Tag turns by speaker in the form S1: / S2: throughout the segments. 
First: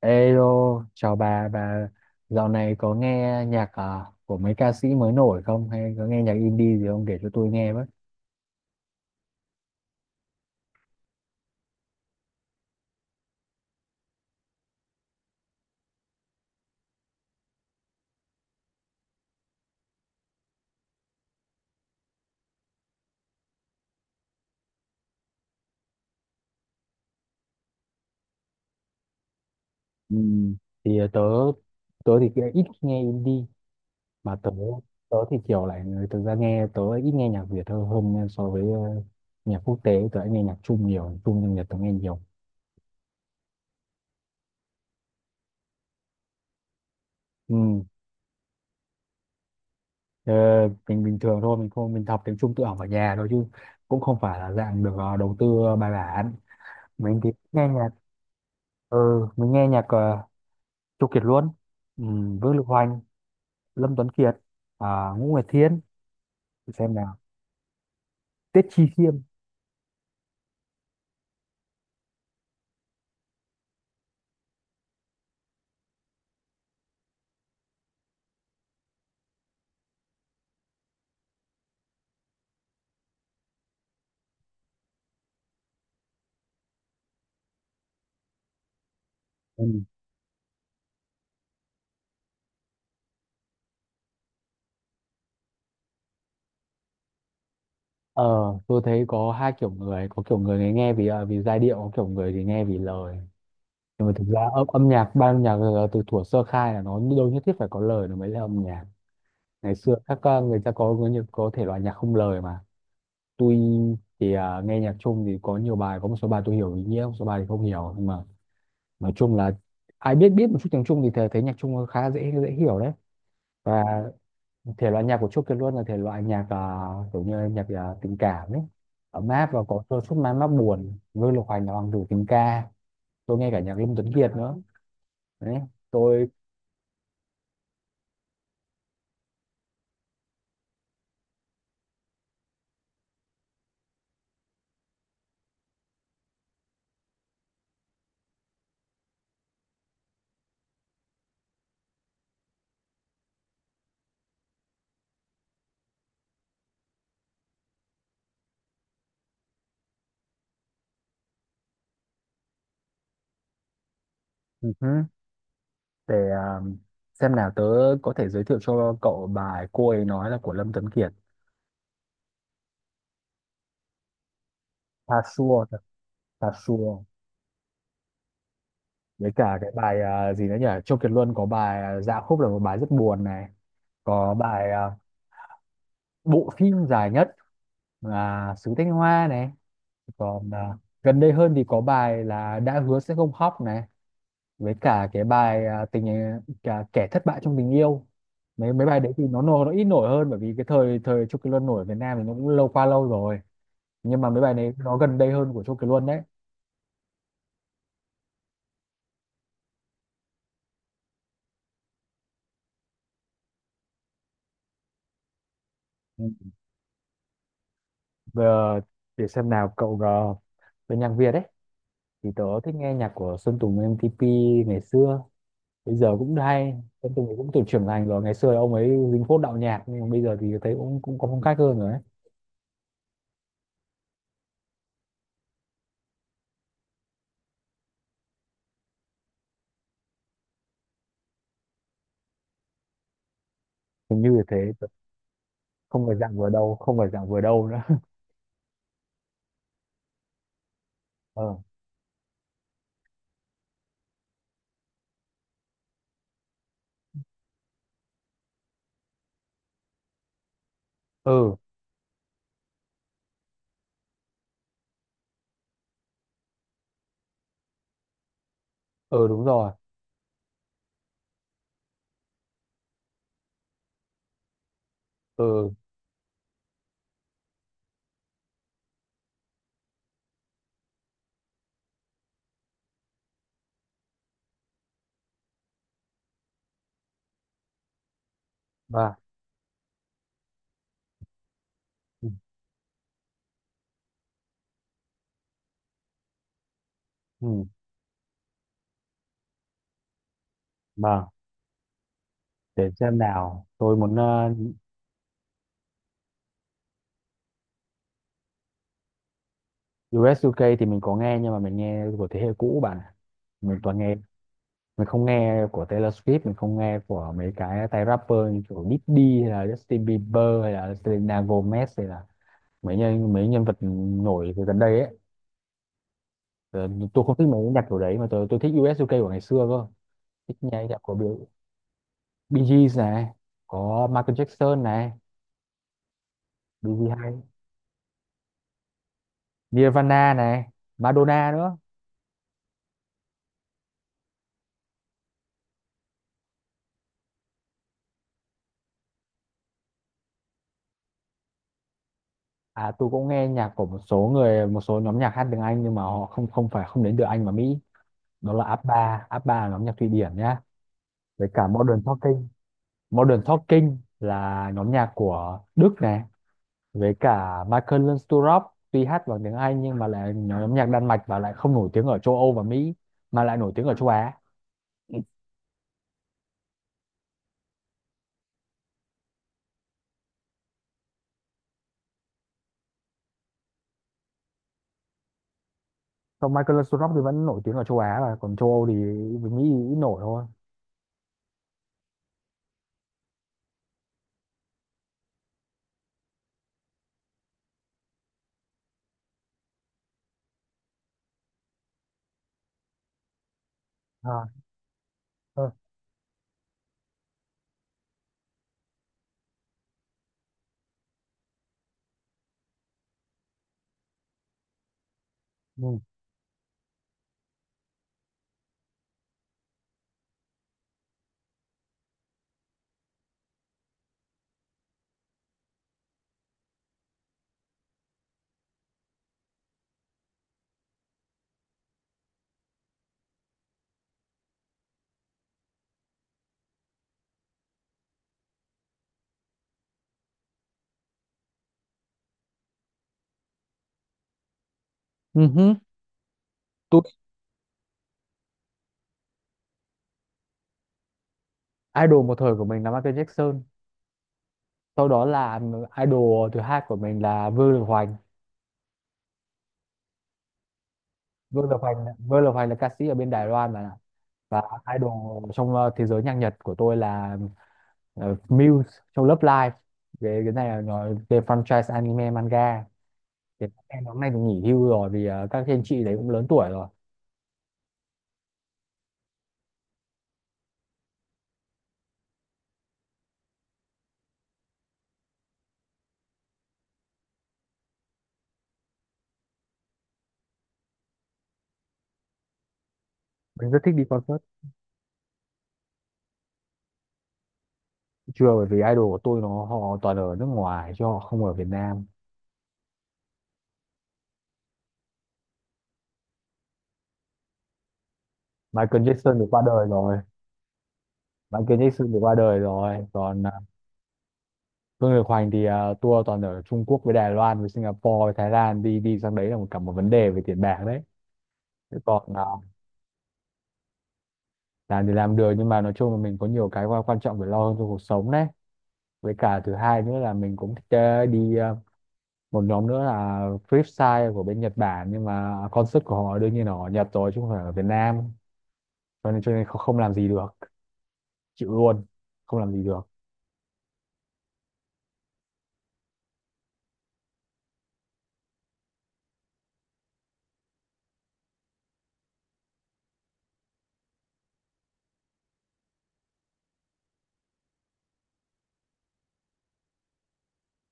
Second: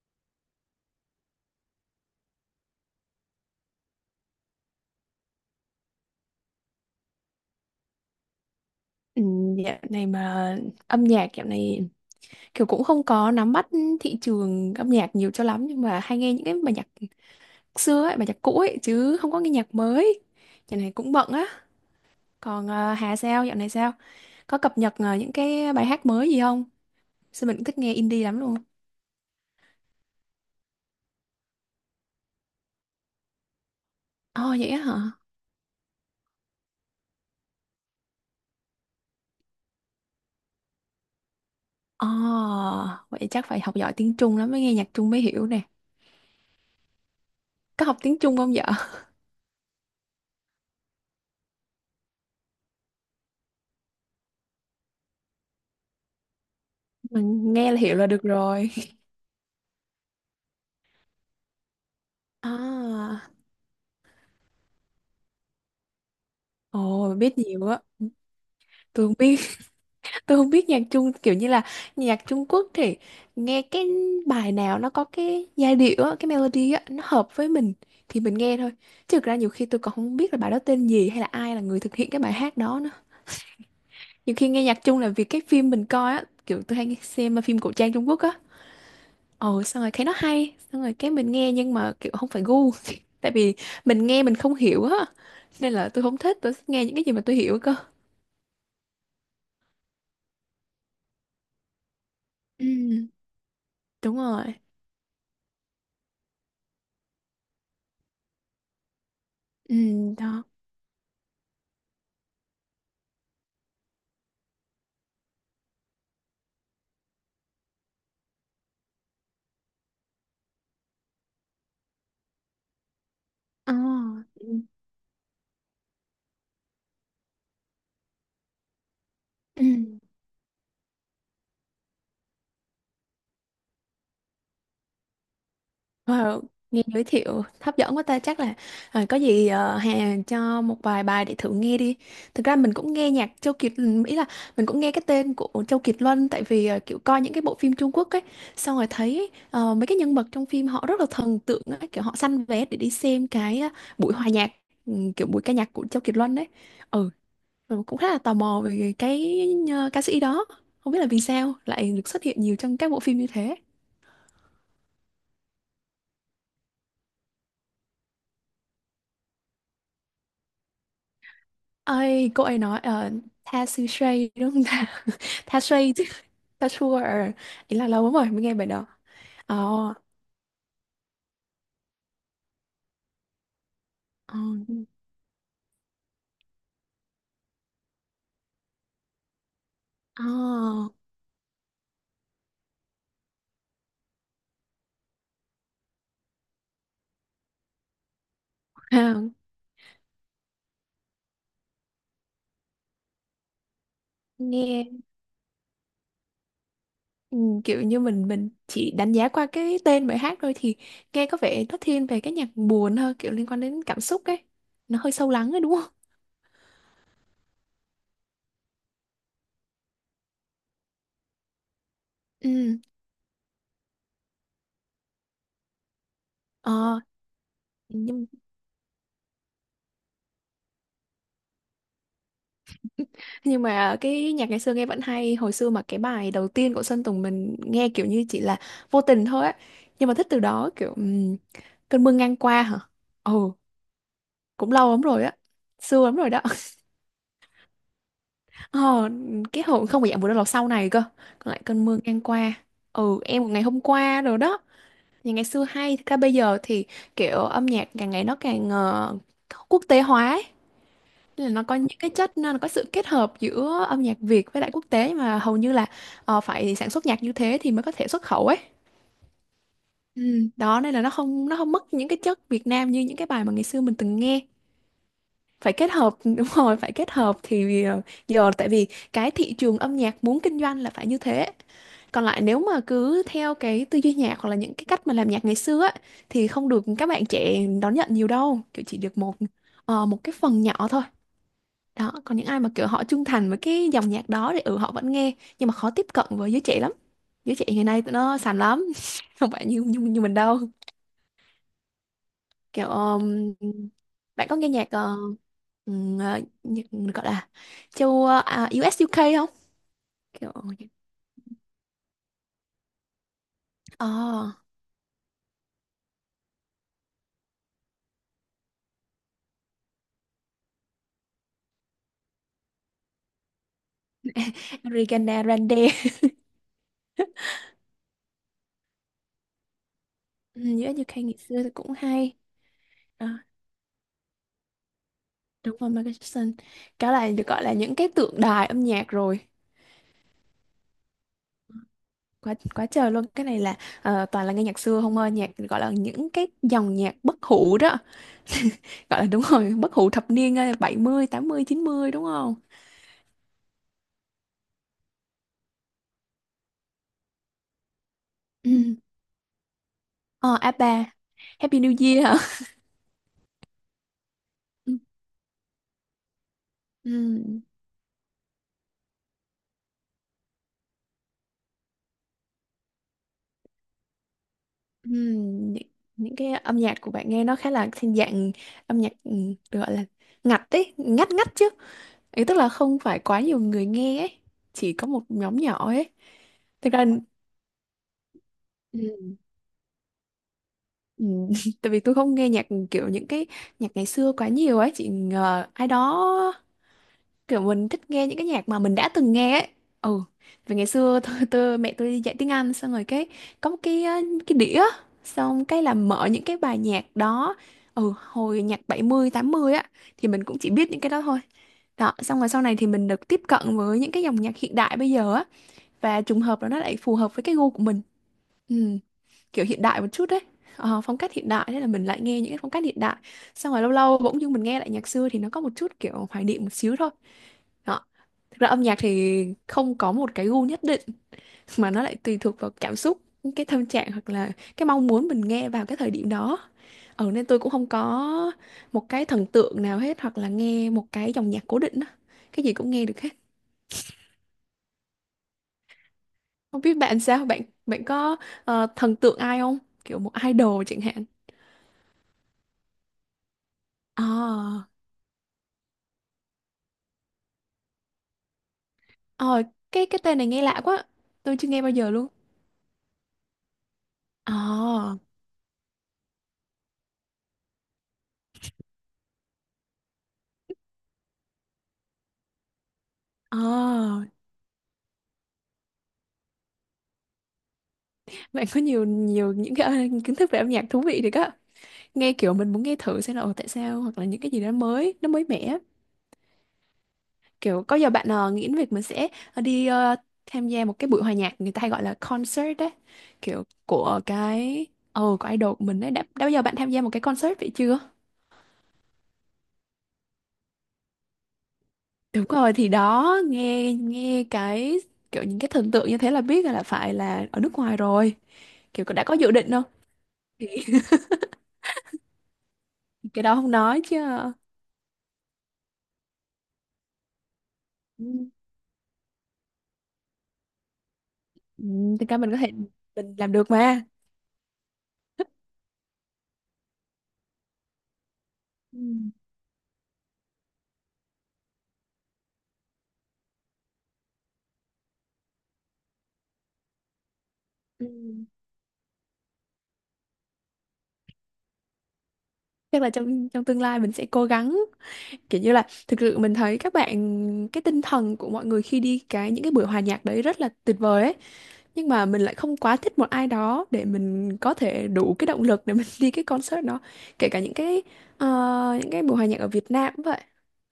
S1: Ê, chào bà dạo này có nghe nhạc của mấy ca sĩ mới nổi không? Hay có nghe nhạc indie gì không? Để cho tôi nghe với.
S2: Ừ, Dạo này mà âm nhạc dạo này kiểu cũng không có nắm bắt thị trường âm nhạc nhiều cho lắm nhưng mà hay nghe những cái bài nhạc xưa ấy, bài nhạc cũ ấy chứ không có nghe nhạc mới. Dạo này cũng bận á. Còn Hà sao dạo này sao? Có cập nhật những cái bài hát mới gì không? Sao mình cũng thích nghe indie lắm luôn.
S1: Ừ, thì tớ, tớ thì kia ít khi nghe indie, mà tớ,
S2: Ồ vậy á hả?
S1: tớ thì kiểu lại người thực ra nghe, tớ ít nghe nhạc Việt hơn, hơn nha, so với nhạc quốc tế, tớ lại nghe nhạc Trung nhiều, nhạc Trung nhưng Nhật tớ nghe
S2: Ồ
S1: nhiều.
S2: vậy chắc phải học giỏi tiếng Trung lắm mới nghe nhạc Trung mới hiểu nè.
S1: Ừ,
S2: Có học tiếng Trung không vợ?
S1: ờ, mình bình thường thôi, mình không, mình học tiếng Trung tự học ở nhà thôi chứ cũng không phải là dạng được đầu tư bài bản. Mình thì
S2: Mình
S1: nghe
S2: nghe là
S1: nhạc,
S2: hiểu là được rồi.
S1: ừ, mình nghe nhạc Châu Kiệt Luân, ừ, Vương Lực Hoành,
S2: À,
S1: Lâm Tuấn Kiệt, à, Ngũ Nguyệt Thiên, để xem
S2: ồ
S1: nào,
S2: biết nhiều á.
S1: Tiết Chi
S2: Tôi
S1: Khiêm.
S2: không biết Tôi không biết nhạc Trung kiểu như là nhạc Trung Quốc thì nghe cái bài nào nó có cái giai điệu á, cái melody á, nó hợp với mình thì mình nghe thôi. Chứ thực ra nhiều khi tôi còn không biết là bài đó tên gì hay là ai là người thực hiện cái bài hát đó nữa. Nhiều khi nghe nhạc Trung là vì cái phim mình coi á, kiểu tôi hay xem phim cổ trang Trung Quốc á. Ồ
S1: Ừ.
S2: xong rồi thấy nó hay, xong rồi cái mình nghe nhưng mà kiểu không phải gu. Tại vì mình nghe mình không hiểu á. Nên là tôi không thích, tôi thích nghe những cái gì mà tôi hiểu cơ.
S1: Ờ, tôi thấy có hai kiểu người, có kiểu người thì nghe vì vì giai điệu, có kiểu người thì nghe
S2: Ừ,
S1: vì lời. Nhưng mà
S2: đúng
S1: thực
S2: rồi.
S1: ra âm nhạc, ban âm nhạc là từ thuở sơ khai là nó đâu nhất thiết phải có lời nó mới là âm nhạc. Ngày
S2: Ừ,
S1: xưa các
S2: đó.
S1: người ta nhiều- có thể loại nhạc không lời mà. Tôi thì nghe nhạc chung thì có nhiều bài, có một số bài tôi hiểu ý nghĩa, một số bài thì không hiểu. Nhưng mà nói chung là ai biết biết một chút tiếng Trung thì thấy nhạc Trung khá dễ dễ hiểu đấy.
S2: Ờ.
S1: Và thể loại nhạc của Chốt Kiệt Luân là thể loại nhạc kiểu như nhạc tình cảm ấy, ấm áp và
S2: Ừ.
S1: có đôi chút man mác buồn. Vương Lục Hoành là hoàng tử tình ca, tôi nghe cả nhạc Lâm Tuấn Kiệt nữa đấy. Tôi
S2: Wow, nghe giới thiệu hấp dẫn quá ta chắc là à, có gì Hà cho một vài bài để thử nghe đi. Thực ra mình cũng nghe nhạc Châu Kiệt ừ, ý là mình cũng nghe cái tên của Châu Kiệt Luân tại vì kiểu coi những cái bộ phim Trung Quốc ấy xong rồi thấy mấy cái nhân vật trong phim họ rất là thần tượng ấy, kiểu họ săn vé để đi xem cái buổi hòa nhạc ừ, kiểu buổi ca nhạc của Châu Kiệt Luân ấy. Ừ, rồi cũng khá là tò mò về cái ca sĩ đó. Không biết là vì sao lại được xuất hiện nhiều trong các bộ phim như thế.
S1: ừ hứ, để xem nào, tớ có thể giới thiệu cho cậu bài cô ấy nói là của Lâm Tuấn Kiệt.
S2: Ơi cô ấy nói tha sư shay đúng không ta
S1: Tha
S2: tha
S1: Sure
S2: shay chứ
S1: Tha
S2: tha
S1: Sure
S2: sure, ý là lâu lắm rồi mới nghe bài đó.
S1: Với cả
S2: Ờ.
S1: cái bài gì nữa nhỉ, Châu Kiệt Luân có bài Dạ Khúc là một bài rất buồn này, có
S2: Ờ.
S1: bài bộ phim dài nhất là Sứ Thanh Hoa này,
S2: Ờ.
S1: còn à, gần đây hơn thì có bài là Đã Hứa Sẽ Không Khóc này, với cả cái bài cả Kẻ Thất Bại Trong Tình Yêu. Mấy mấy bài đấy
S2: À,
S1: thì nó nổi, nó ít nổi hơn bởi vì cái thời thời Chu Kỳ Luân nổi ở Việt Nam thì nó cũng lâu, qua lâu rồi, nhưng mà mấy bài này
S2: nghe
S1: nó gần đây hơn của Chu Kỳ Luân đấy.
S2: ừ, kiểu như mình chỉ đánh giá qua cái tên bài hát thôi thì nghe có vẻ nó thiên về cái nhạc buồn hơn, kiểu liên quan đến cảm xúc ấy, nó hơi sâu lắng ấy đúng không.
S1: Ừ. Vừa để xem nào cậu, uh, bên nhạc Việt đấy thì tớ thích
S2: Ừ.
S1: nghe nhạc của Sơn Tùng M-TP ngày xưa, bây giờ cũng hay.
S2: Ờ,
S1: Sơn Tùng thì cũng từ trưởng thành rồi,
S2: nhưng
S1: ngày xưa ông ấy dính phốt đạo nhạc nhưng mà bây giờ thì thấy cũng cũng có phong cách hơn rồi ấy.
S2: nhưng mà cái nhạc ngày xưa nghe vẫn hay. Hồi xưa mà cái bài đầu tiên của Sơn Tùng mình nghe kiểu như chỉ là vô tình thôi á, nhưng mà thích từ đó. Kiểu cơn mưa ngang qua hả. Ồ,
S1: Hình như là thế.
S2: cũng lâu lắm rồi á, xưa
S1: Không
S2: lắm
S1: phải
S2: rồi
S1: dạng
S2: đó.
S1: vừa đâu, không phải dạng vừa đâu nữa.
S2: Ờ, cái hồi không phải dạng vừa đâu là sau này cơ, còn
S1: Ờ,
S2: lại cơn mưa ngang qua, ừ em một ngày hôm qua rồi đó. Nhà ngày xưa hay thật ra bây giờ thì kiểu âm nhạc càng ngày nó càng quốc tế hóa ấy. Nên là
S1: ừ,
S2: nó có những cái chất, nó có sự kết hợp giữa âm nhạc Việt với lại quốc tế mà hầu như là phải sản xuất nhạc như thế thì mới có thể xuất khẩu ấy.
S1: ừ đúng rồi,
S2: Ừ, đó nên là nó không mất những cái chất Việt Nam như những cái bài mà ngày xưa mình từng nghe. Phải
S1: ừ
S2: kết hợp. Đúng rồi, phải kết hợp thì giờ tại vì cái thị trường âm nhạc muốn kinh doanh là phải như thế. Còn lại nếu mà cứ theo cái tư duy nhạc hoặc là những cái cách mà làm nhạc ngày xưa á, thì không được các bạn trẻ đón nhận nhiều đâu, kiểu chỉ
S1: và
S2: được một một cái phần nhỏ thôi đó.
S1: ừ,
S2: Còn những ai mà kiểu họ trung thành với cái dòng nhạc đó thì ừ họ vẫn nghe nhưng mà khó tiếp cận với giới trẻ lắm. Giới trẻ
S1: ừ,
S2: ngày nay tụi nó sành lắm. Không phải như như, như mình đâu.
S1: vâng.
S2: Kiểu
S1: Để xem nào tôi muốn
S2: bạn có nghe nhạc nhạc gọi là châu u UK không,
S1: US
S2: kiểu.
S1: UK thì mình có nghe nhưng mà mình nghe của thế hệ cũ bạn ạ. Mình toàn nghe,
S2: Oh,
S1: mình không nghe của Taylor Swift, mình không nghe của mấy cái tay rapper như kiểu Diddy hay là Justin Bieber hay là Selena Gomez hay là mấy nhân vật nổi từ gần đây ấy.
S2: Ariana Grande.
S1: Ờ, tôi không thích mấy nhạc kiểu đấy mà tôi thích US UK của ngày xưa cơ, thích
S2: Ừ,
S1: nhạc
S2: u
S1: nhạc của
S2: UK
S1: Bill,
S2: ngày xưa thì cũng hay.
S1: Bee Gees này,
S2: Đó,
S1: có Michael Jackson này,
S2: đúng rồi Michael Jackson,
S1: Bee
S2: cái
S1: Gees
S2: là
S1: hay,
S2: được gọi là những cái tượng đài âm nhạc rồi,
S1: Nirvana này, Madonna nữa.
S2: quá quá trời luôn. Cái này là toàn là nghe nhạc xưa không ơi, nhạc gọi là những cái dòng nhạc bất hủ đó, gọi là đúng rồi bất hủ thập niên bảy mươi tám mươi, chín mươi đúng không.
S1: À, tôi cũng nghe nhạc của một số người, một số nhóm nhạc hát tiếng Anh nhưng mà họ không không phải không đến từ Anh và Mỹ. Đó là
S2: Ừ.
S1: ABBA. ABBA là nhóm nhạc Thụy Điển
S2: Ờ
S1: nhá,
S2: a ba.
S1: với cả
S2: Happy New
S1: Modern
S2: Year
S1: Talking.
S2: hả.
S1: Modern Talking là nhóm
S2: Ừ.
S1: nhạc của Đức này, với
S2: Ừ.
S1: cả Michael Learns to Rock tuy hát bằng tiếng Anh nhưng mà lại nhóm nhạc Đan Mạch và lại không nổi tiếng ở châu Âu và Mỹ mà lại nổi tiếng ở châu Á.
S2: Ừ. Những, những cái âm nhạc của bạn nghe nó khá là thiên dạng, âm nhạc ừ, được gọi là ngặt ấy, ngắt ngắt chứ, ý tức là không phải quá nhiều người nghe ấy, chỉ có một nhóm nhỏ ấy.
S1: Còn Michael
S2: Thực ra
S1: Snow thì vẫn nổi tiếng ở châu Á, và còn châu Âu thì
S2: ừ.
S1: với Mỹ nghĩ ít nổi thôi.
S2: Ừ, tại vì tôi không nghe nhạc kiểu những cái nhạc ngày xưa quá nhiều ấy chị ngờ ai đó, kiểu mình thích nghe những cái nhạc mà mình đã từng nghe ấy. Ừ, vì ngày xưa tôi mẹ tôi đi dạy tiếng Anh xong rồi cái có một cái
S1: À,
S2: cái đĩa, xong
S1: ờ,
S2: cái là mở những cái bài nhạc đó. Ừ, hồi nhạc bảy mươi tám mươi á thì mình cũng chỉ biết những cái đó thôi. Đó xong rồi sau này thì mình được tiếp cận với những cái dòng nhạc hiện đại bây giờ á,
S1: ừ.
S2: và trùng hợp là nó lại phù hợp với cái gu của mình. Ừ, kiểu hiện đại một chút đấy. Ờ, phong cách hiện đại, thế là mình lại nghe những cái phong cách hiện đại, xong rồi lâu lâu bỗng dưng mình nghe lại nhạc xưa thì nó có một chút kiểu hoài niệm một xíu thôi đó. Thực ra âm nhạc thì không có một cái gu nhất định mà nó lại tùy thuộc vào cảm xúc, cái tâm trạng hoặc là cái mong muốn mình nghe vào cái thời điểm đó. Ừ, nên tôi cũng không có một cái thần tượng nào hết hoặc là nghe một cái dòng nhạc cố định đó. Cái gì cũng nghe được hết.
S1: Ừ hứ.
S2: Không biết
S1: Tôi
S2: bạn sao, bạn bạn có thần tượng ai không, kiểu một idol chẳng hạn.
S1: idol một thời của mình là Michael Jackson.
S2: À.
S1: Sau đó là idol thứ hai của mình là Vương Lực Hoành.
S2: Ờ, cái tên này nghe lạ quá. Tôi chưa nghe bao giờ luôn.
S1: Vương Lực Hoành là ca sĩ ở bên Đài Loan mà, và
S2: Ờ,
S1: idol trong thế giới nhạc Nhật của tôi là Muse trong Love Live. Cái này là nói về franchise anime manga. Thì các em hôm
S2: ờ.
S1: nay thì nghỉ hưu rồi vì các anh chị đấy cũng lớn tuổi rồi.
S2: Bạn có nhiều nhiều những cái kiến thức về âm nhạc thú vị thì á. Nghe kiểu mình muốn nghe thử xem là ồ, tại sao hoặc là những cái gì đó mới, nó mới mẻ. Kiểu có giờ bạn nghĩ đến việc mình sẽ đi tham gia một cái buổi hòa nhạc người ta hay gọi là concert đấy. Kiểu
S1: Mình rất thích đi
S2: của
S1: concert.
S2: cái của idol của mình đấy. Đã bao giờ bạn tham gia một cái concert vậy chưa?
S1: Chưa, bởi vì idol của tôi nó họ toàn ở nước ngoài chứ họ không ở Việt Nam.
S2: Đúng rồi thì đó, nghe nghe cái kiểu những cái thần tượng như thế là biết là phải là ở nước ngoài rồi.
S1: Michael
S2: Kiểu đã có
S1: Jackson thì
S2: dự
S1: qua
S2: định không
S1: đời rồi
S2: thì
S1: Michael Jackson thì qua đời rồi, còn
S2: cái
S1: à,
S2: đó không nói chứ.
S1: Phương Lực Hoành thì à, tour toàn ở Trung Quốc với Đài Loan với Singapore
S2: Ừ,
S1: với Thái Lan, đi đi sang đấy là một cả một vấn đề về tiền bạc đấy.
S2: ừ,
S1: Thế
S2: thực
S1: còn
S2: ra
S1: à,
S2: mình có thể mình làm được mà.
S1: làm thì làm được nhưng mà nói chung là mình có nhiều cái quan quan trọng phải lo hơn trong cuộc sống đấy.
S2: Ừ.
S1: Với cả thứ hai nữa là mình cũng thích đi, một nhóm nữa là Flipside của bên Nhật Bản, nhưng mà concert của họ đương nhiên là ở Nhật rồi chứ không phải ở Việt
S2: Ừ.
S1: Nam, cho nên không, không làm gì được. Chịu luôn, không làm gì được.
S2: Chắc là trong trong tương lai mình sẽ cố gắng, kiểu như là thực sự mình thấy các bạn, cái tinh thần của mọi người khi đi cái những cái buổi hòa nhạc đấy rất là tuyệt vời ấy, nhưng mà mình lại không quá thích một ai đó để mình có thể đủ cái động lực để mình đi cái concert đó, kể cả những cái ờ, những cái buổi hòa nhạc ở Việt Nam cũng vậy.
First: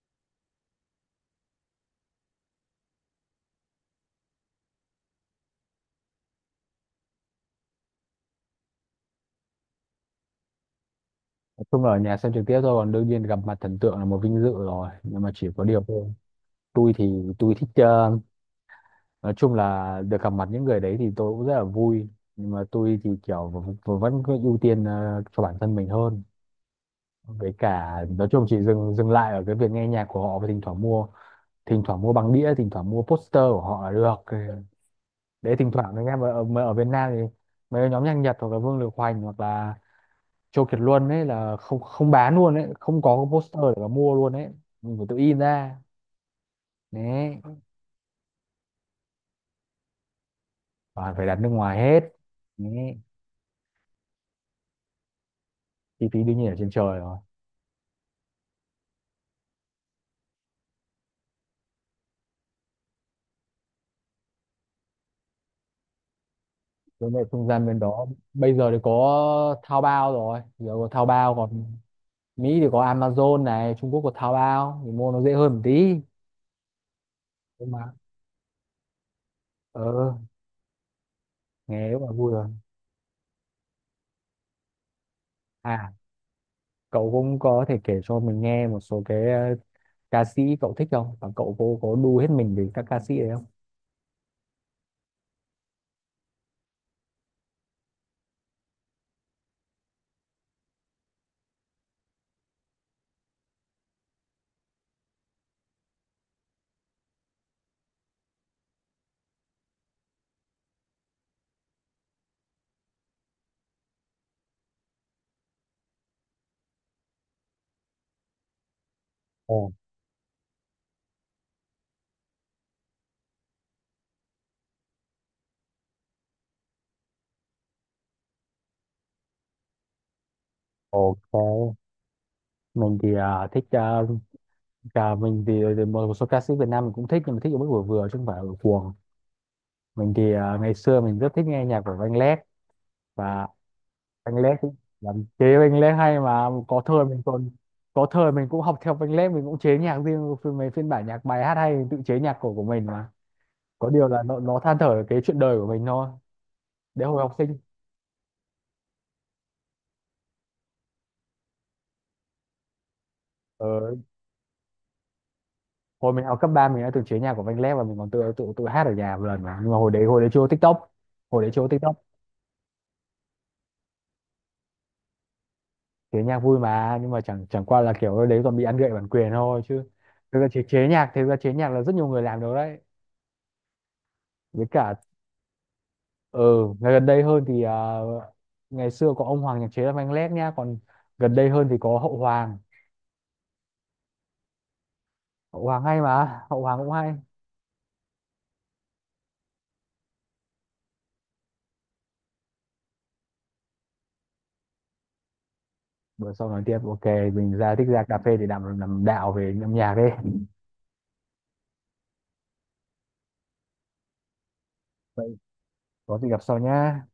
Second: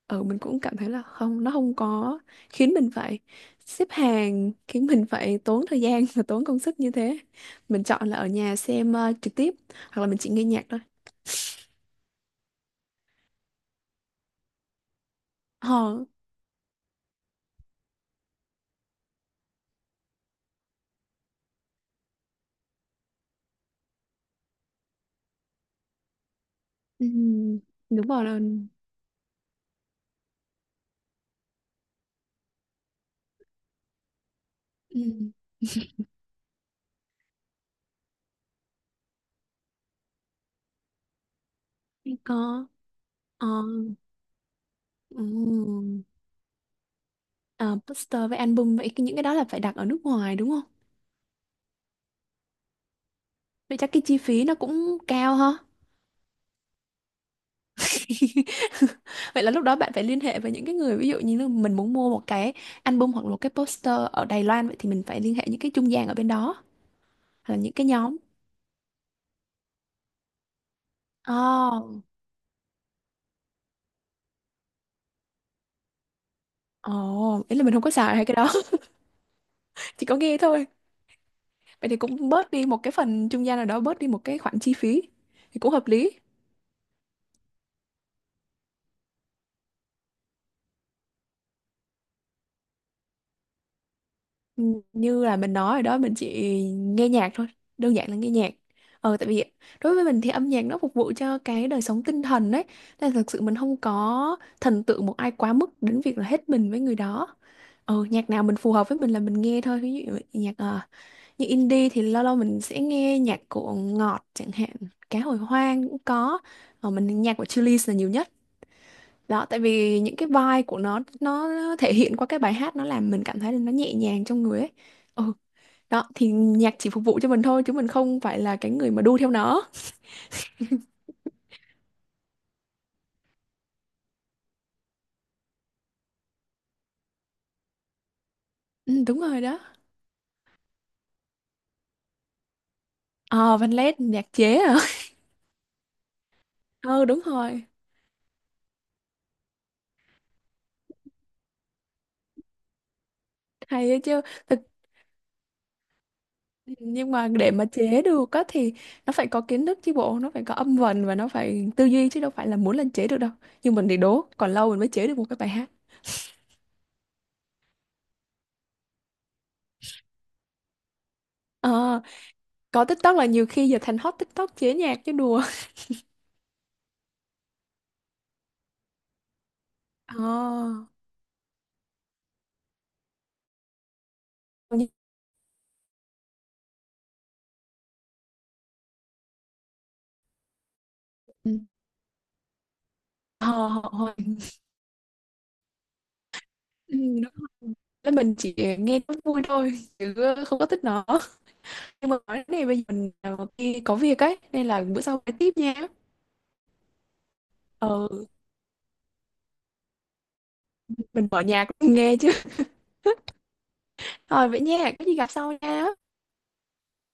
S2: Ừ mình cũng cảm thấy là không, nó không có khiến mình phải xếp hàng, khiến mình phải tốn thời gian và tốn công sức như thế. Mình chọn là ở nhà xem trực tiếp hoặc là mình chỉ nghe nhạc thôi.
S1: Nói chung là ở nhà xem trực tiếp thôi, còn đương nhiên gặp mặt thần tượng là một vinh dự rồi nhưng mà chỉ có điều
S2: Ờ.
S1: thôi. Tôi thì tôi thích nói chung là được gặp mặt những người đấy thì tôi cũng rất là vui, nhưng mà tôi thì kiểu vẫn cứ ưu tiên cho bản thân mình hơn. Với
S2: Ừm,
S1: cả
S2: đúng rồi
S1: nói
S2: là-
S1: chung chỉ dừng dừng lại ở cái việc nghe nhạc của họ và thỉnh thoảng mua, thỉnh thoảng mua băng đĩa, thỉnh thoảng mua poster của họ là được. Ừ. Đấy, thỉnh thoảng anh em ở Việt Nam thì mấy cái nhóm nhạc Nhật hoặc là Vương Lực Hoành hoặc là Châu Kiệt Luân ấy là không không bán luôn ấy,
S2: có.
S1: không có cái
S2: Ờ
S1: poster để mà mua luôn ấy, mình phải tự in ra
S2: ừm,
S1: đấy,
S2: ờ, poster với album vậy cái- những cái đó là phải đặt ở nước ngoài đúng không?
S1: toàn phải đặt nước ngoài hết đấy.
S2: Vậy chắc cái chi phí nó cũng cao ha.
S1: Chi phí đương nhiên ở trên trời rồi,
S2: Vậy là lúc đó bạn phải liên hệ với những cái người, ví dụ như là mình muốn mua một cái album hoặc là một cái poster ở Đài Loan, vậy thì mình phải liên hệ những cái trung gian ở bên đó
S1: với lại không
S2: hoặc là
S1: gian
S2: những
S1: bên
S2: cái
S1: đó
S2: nhóm.
S1: bây giờ thì có Taobao rồi, giờ có Taobao,
S2: Ồ,
S1: còn Mỹ thì có Amazon này, Trung Quốc có Taobao thì mua nó dễ hơn một tí.
S2: ồ, ý là
S1: Nhưng
S2: mình
S1: mà
S2: không có xài hay cái đó,
S1: ờ
S2: chỉ có nghe thôi.
S1: nghe
S2: Vậy thì
S1: rất là
S2: cũng
S1: vui rồi.
S2: bớt đi một cái phần trung gian nào đó, bớt đi một cái khoản chi phí thì cũng hợp
S1: À
S2: lý.
S1: cậu cũng có thể kể cho mình nghe một số cái ca sĩ cậu thích không, và cậu có đu hết mình về các ca sĩ đấy không?
S2: Như là mình nói rồi đó, mình chỉ nghe nhạc thôi, đơn giản là nghe nhạc. Ờ tại vì đối với mình thì âm nhạc nó phục vụ cho cái đời sống tinh thần đấy, nên là thực sự mình không có thần tượng một ai quá mức đến việc là hết mình với người đó. Ờ nhạc nào mình phù hợp với mình là mình nghe thôi, ví dụ nhạc như indie thì lâu lâu mình sẽ nghe nhạc của Ngọt chẳng hạn, Cá Hồi Hoang cũng có, mình nhạc của Chillies là nhiều nhất đó, tại
S1: Ồ,
S2: vì những cái vibe của nó thể hiện qua cái bài hát nó làm mình cảm thấy là nó nhẹ nhàng trong người ấy. Ừ, đó, thì nhạc chỉ phục vụ cho mình thôi chứ mình không phải là cái người mà đu theo nó.
S1: ok, mình thì à, thích à, cả mình thì, ờ, thì một số ca sĩ Việt Nam mình cũng thích nhưng mà thích ở mức vừa vừa chứ không phải ở
S2: Ừ,
S1: cuồng.
S2: đúng rồi đó.
S1: Mình thì à, ngày xưa mình rất thích nghe nhạc của Anh Lét, và
S2: Ờ, Văn Lét, nhạc
S1: Anh
S2: chế
S1: Lét cũng
S2: à?
S1: làm chế. Anh Lét hay mà, có thời
S2: Ừ, đúng
S1: mình còn,
S2: rồi.
S1: có thời mình cũng học theo Anh Lét, mình cũng chế nhạc riêng phiên- mấy phiên bản nhạc bài hát hay mình tự chế nhạc cổ của mình mà, có
S2: Hay ấy
S1: điều
S2: chứ.
S1: là
S2: Thực
S1: nó than thở cái chuyện đời của mình thôi. Đấy
S2: nhưng
S1: hồi
S2: mà
S1: học
S2: để
S1: sinh,
S2: mà chế được á thì nó phải có kiến thức chứ bộ, nó phải có âm vần và nó phải tư duy chứ đâu phải là muốn lên chế được đâu. Nhưng mình
S1: ờ,
S2: thì đố, còn lâu mình mới chế được một cái bài hát.
S1: hồi mình học cấp ba mình đã từng chế nhạc của Anh Lét và mình còn tự tự tự hát ở nhà một lần mà, nhưng mà hồi đấy chưa có TikTok, hồi đấy chưa có TikTok.
S2: Ờ, có TikTok là nhiều khi giờ thành hot TikTok chế nhạc chứ đùa.
S1: Chế nhạc vui mà, nhưng mà chẳng chẳng qua là kiểu đấy còn bị ăn gậy bản quyền thôi chứ. Thực ra
S2: Ờ,
S1: chế nhạc, là rất nhiều người làm được đấy. Với
S2: nhưng-
S1: cả ờ ngày gần đây hơn thì à, ngày xưa có ông Hoàng nhạc chế là Manh Lét nhá, còn gần đây
S2: ừ,
S1: hơn thì có Hậu Hoàng.
S2: ờ, hồi-
S1: Hậu Hoàng hay mà Hậu Hoàng cũng
S2: ừ,
S1: hay.
S2: đúng rồi. Thế mình chỉ nghe nó vui thôi chứ không có thích nó, nhưng mà nói đến này bây giờ mình đi có việc ấy nên là bữa sau phải tiếp nha.
S1: Bữa sau nói tiếp, ok. Mình ra thích ra cà
S2: Ờ
S1: phê để làm đạo về âm nhạc đi.
S2: mình mở nhạc nghe chứ. Rồi vậy nha, có gì gặp
S1: Vậy
S2: sau nha.
S1: có gì gặp sau nhá.